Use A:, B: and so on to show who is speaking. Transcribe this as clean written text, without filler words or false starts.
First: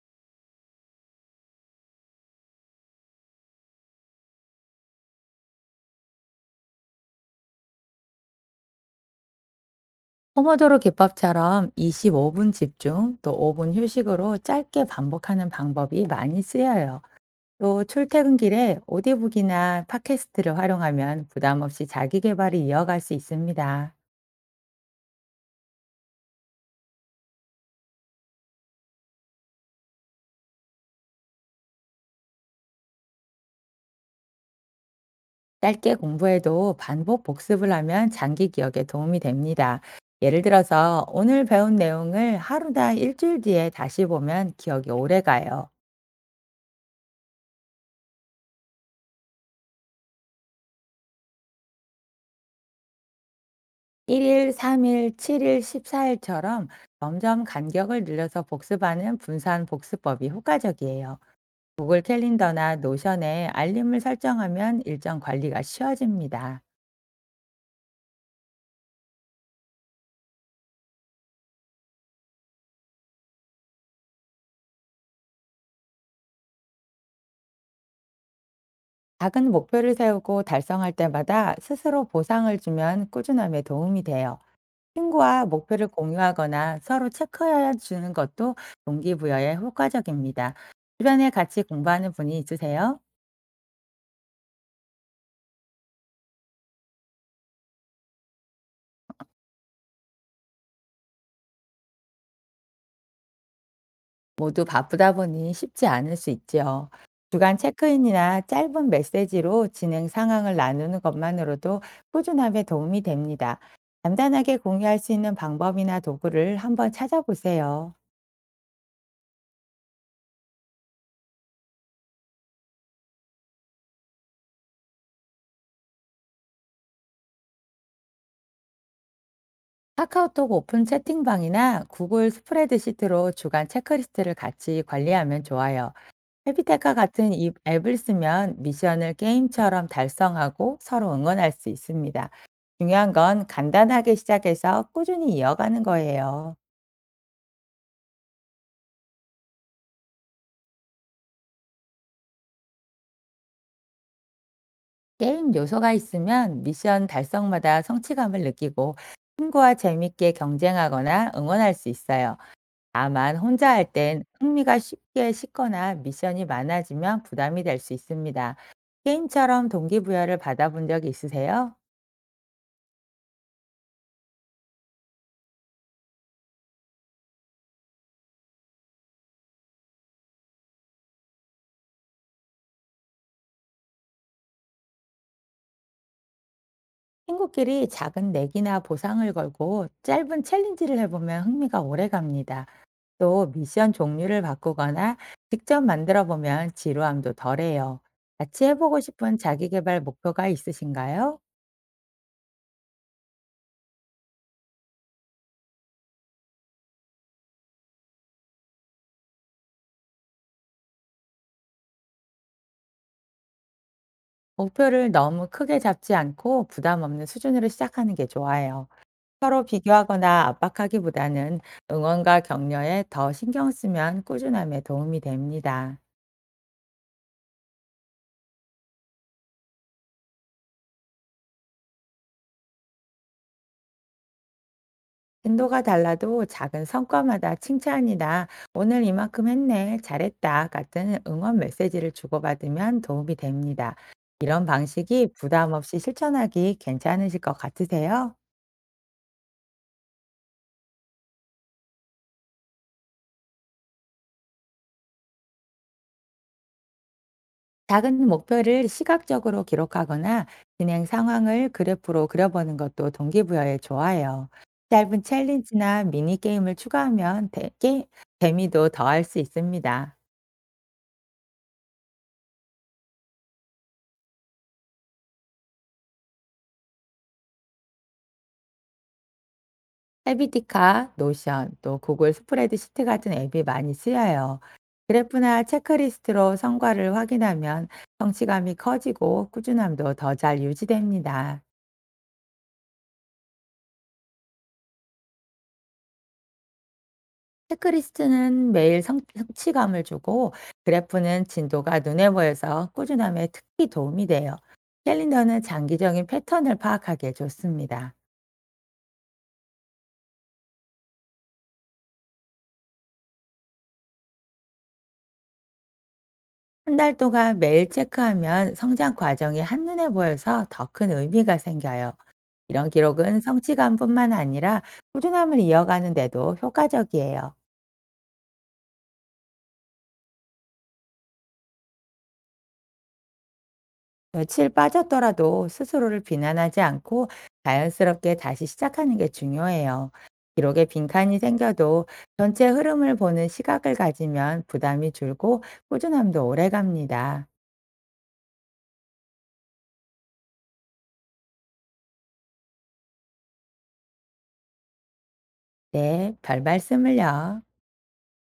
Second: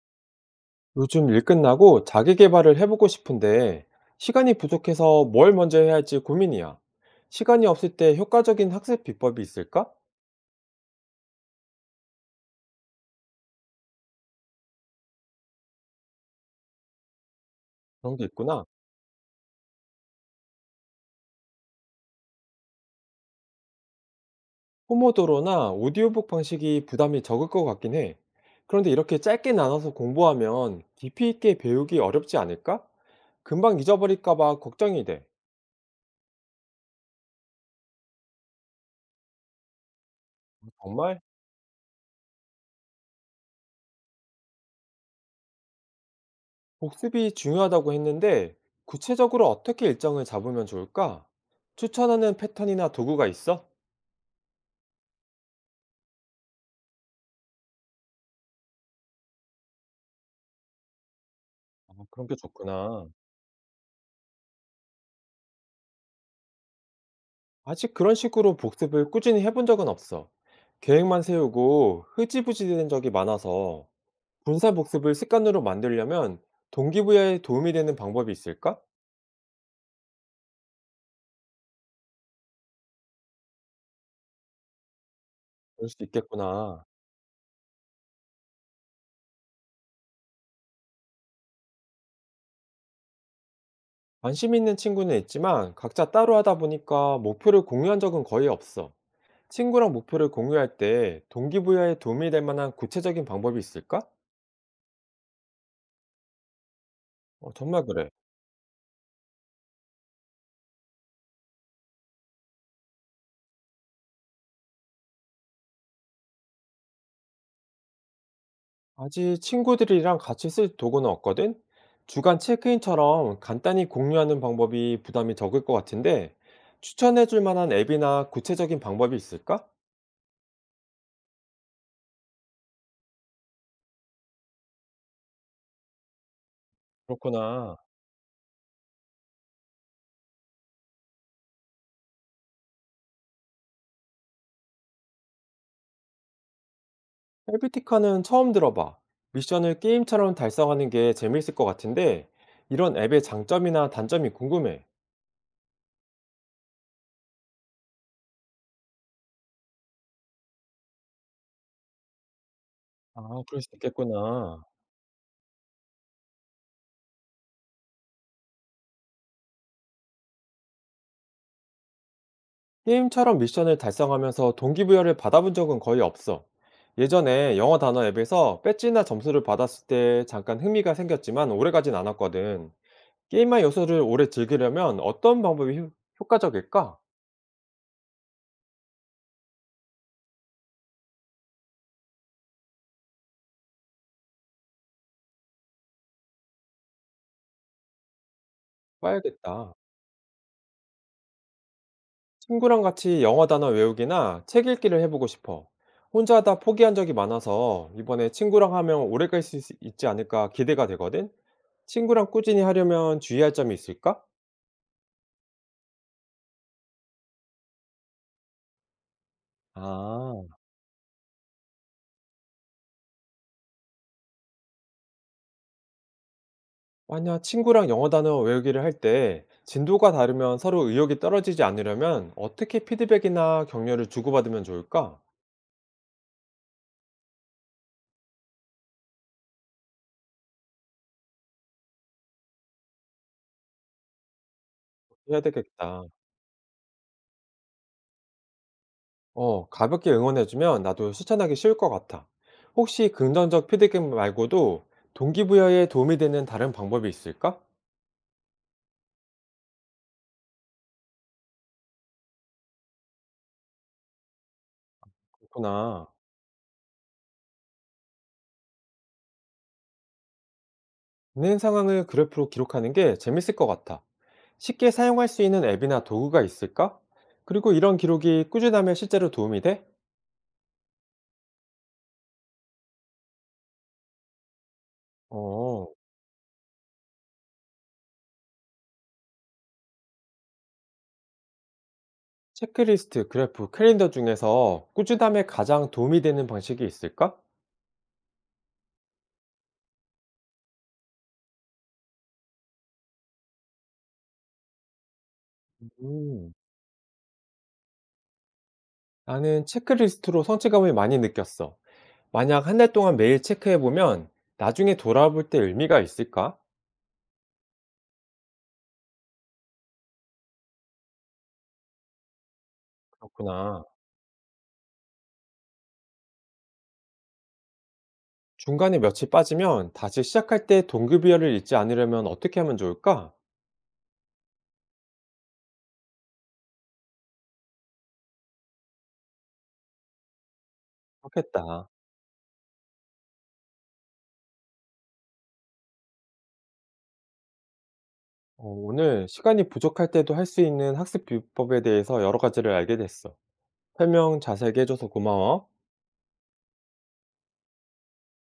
A: 요즘 일 끝나고 자기 개발을 해보고 싶은데 시간이 부족해서 뭘 먼저 해야 할지 고민이야. 시간이 없을 때 효과적인 학습 비법이 있을까?
B: 포모도로 기법처럼 25분 집중 또 5분 휴식으로 짧게 반복하는 방법이 많이 쓰여요. 또
A: 그런 게 있구나.
B: 출퇴근길에 오디북이나 팟캐스트를 활용하면 부담 없이 자기 개발을 이어갈 수 있습니다.
A: 포모도로나 오디오북 방식이 부담이 적을 것 같긴 해. 그런데 이렇게 짧게 나눠서 공부하면 깊이 있게 배우기 어렵지 않을까? 금방 잊어버릴까 봐 걱정이 돼.
B: 짧게 공부해도 반복 복습을 하면 장기 기억에 도움이 됩니다. 예를 들어서
A: 정말
B: 오늘 배운 내용을 하루나 일주일 뒤에 다시 보면 기억이 오래 가요.
A: 복습이 중요하다고 했는데 구체적으로 어떻게 일정을 잡으면 좋을까? 추천하는 패턴이나 도구가 있어?
B: 1일, 3일, 7일, 14일처럼 점점 간격을 늘려서 복습하는 분산 복습법이 효과적이에요.
A: 아,
B: 구글
A: 그런 게
B: 캘린더나
A: 좋구나.
B: 노션에 알림을 설정하면 일정 관리가 쉬워집니다.
A: 아직 그런 식으로 복습을 꾸준히 해본 적은 없어. 계획만 세우고 흐지부지 되는 적이 많아서 분사 복습을 습관으로 만들려면 동기부여에 도움이 되는 방법이 있을까?
B: 작은 목표를 세우고 달성할 때마다 스스로 보상을 주면 꾸준함에 도움이 돼요. 친구와 목표를
A: 그럴 수
B: 공유하거나
A: 있겠구나.
B: 서로 체크해 주는 것도 동기부여에 효과적입니다. 주변에 같이 공부하는 분이 있으세요?
A: 관심 있는 친구는 있지만 각자 따로 하다 보니까 목표를 공유한 적은 거의 없어. 친구랑 목표를 공유할 때 동기부여에 도움이 될 만한 구체적인 방법이 있을까?
B: 모두 바쁘다 보니 쉽지 않을 수 있지요.
A: 어,
B: 주간
A: 정말 그래.
B: 체크인이나 짧은 메시지로 진행 상황을 나누는 것만으로도 꾸준함에 도움이 됩니다. 간단하게 공유할 수 있는 방법이나 도구를 한번 찾아보세요.
A: 아직 친구들이랑 같이 쓸 도구는 없거든? 주간 체크인처럼 간단히 공유하는 방법이 부담이 적을 것 같은데, 추천해 줄 만한 앱이나 구체적인 방법이 있을까?
B: 카카오톡 오픈 채팅방이나 구글 스프레드시트로 주간 체크리스트를 같이 관리하면 좋아요. 해피테카 같은 이
A: 그렇구나.
B: 앱을 쓰면 미션을 게임처럼 달성하고 서로 응원할 수 있습니다. 중요한 건 간단하게 시작해서 꾸준히 이어가는 거예요.
A: 헬비티카는 처음 들어봐. 미션을 게임처럼 달성하는 게 재미있을 것 같은데, 이런 앱의 장점이나 단점이 궁금해.
B: 게임 요소가 있으면 미션 달성마다 성취감을 느끼고 친구와 재밌게 경쟁하거나 응원할 수 있어요.
A: 아,
B: 다만
A: 그럴 수
B: 혼자 할 땐
A: 있겠구나.
B: 흥미가 쉽게 식거나 미션이 많아지면 부담이 될 수 있습니다. 게임처럼 동기부여를 받아본 적이 있으세요?
A: 게임처럼 미션을 달성하면서 동기부여를 받아본 적은 거의 없어. 예전에 영어 단어 앱에서 배지나 점수를 받았을 때 잠깐 흥미가 생겼지만 오래가진 않았거든. 게임만 요소를 오래 즐기려면 어떤 방법이 효과적일까?
B: 친구끼리 작은 내기나 보상을 걸고 짧은 챌린지를 해보면 흥미가 오래 갑니다. 또 미션 종류를 바꾸거나 직접 만들어 보면 지루함도 덜해요. 같이 해보고 싶은 자기
A: 봐야겠다.
B: 개발 목표가 있으신가요?
A: 친구랑 같이 영어 단어 외우기나 책 읽기를 해보고 싶어. 혼자 하다 포기한 적이 많아서 이번에 친구랑 하면 오래 갈 수 있지 않을까 기대가 되거든? 친구랑 꾸준히 하려면 주의할 점이 있을까?
B: 목표를 너무 크게 잡지 않고 부담 없는 수준으로 시작하는 게 좋아요. 서로 비교하거나
A: 아.
B: 압박하기보다는 응원과 격려에 더 신경 쓰면 꾸준함에 도움이 됩니다.
A: 만약 친구랑 영어 단어 외우기를 할 때 진도가 다르면 서로 의욕이 떨어지지 않으려면 어떻게 피드백이나 격려를 주고받으면 좋을까?
B: 빈도가 달라도 작은 성과마다 칭찬이나 오늘 이만큼 했네, 잘했다 같은 응원 메시지를 주고받으면 도움이 됩니다. 이런 방식이
A: 해야
B: 부담 없이
A: 되겠다.
B: 실천하기 괜찮으실 것 같으세요?
A: 어, 가볍게 응원해주면 나도 실천하기 쉬울 것 같아. 혹시 긍정적 피드백 말고도 동기부여에 도움이 되는 다른 방법이 있을까?
B: 작은 목표를 시각적으로 기록하거나 진행 상황을 그래프로 그려보는 것도 동기부여에 좋아요. 짧은 챌린지나
A: 그렇구나.
B: 미니게임을 추가하면 재미도 더할 수 있습니다.
A: 진행 상황을 그래프로 기록하는 게 재밌을 것 같아. 쉽게 사용할 수 있는 앱이나 도구가 있을까? 그리고 이런 기록이 꾸준하면 실제로 도움이 돼?
B: 헤비티카, 노션, 또 구글 스프레드 시트 같은 앱이 많이 쓰여요. 그래프나
A: 어.
B: 체크리스트로 성과를 확인하면 성취감이 커지고 꾸준함도 더 잘 유지됩니다.
A: 체크리스트, 그래프, 캘린더 중에서 꾸준함에 가장 도움이 되는 방식이 있을까?
B: 체크리스트는 매일 성취감을 주고 그래프는 진도가 눈에 보여서 꾸준함에 특히 도움이 돼요. 캘린더는 장기적인
A: 음,
B: 패턴을 파악하기에 좋습니다.
A: 나는 체크리스트로 성취감을 많이 느꼈어. 만약 한 달 동안 매일 체크해보면 나중에 돌아볼 때 의미가 있을까?
B: 한 달 동안 매일 체크하면 성장 과정이 한눈에 보여서 더 큰 의미가 생겨요. 이런 기록은
A: 그렇구나.
B: 성취감뿐만 아니라 꾸준함을 이어가는 데도 효과적이에요.
A: 중간에 며칠 빠지면 다시 시작할 때 동기부여를 잊지 않으려면 어떻게 하면 좋을까?
B: 며칠 빠졌더라도 스스로를 비난하지 않고 자연스럽게 다시 시작하는 게 중요해요. 기록에 빈칸이
A: 그렇겠다.
B: 생겨도 전체 흐름을 보는 시각을 가지면 부담이 줄고 꾸준함도 오래 갑니다.
A: 어, 오늘 시간이 부족할 때도 할 수 있는 학습 비법에 대해서 여러 가지를 알게 됐어. 설명 자세하게 해줘서 고마워.
B: 네, 별 말씀을요.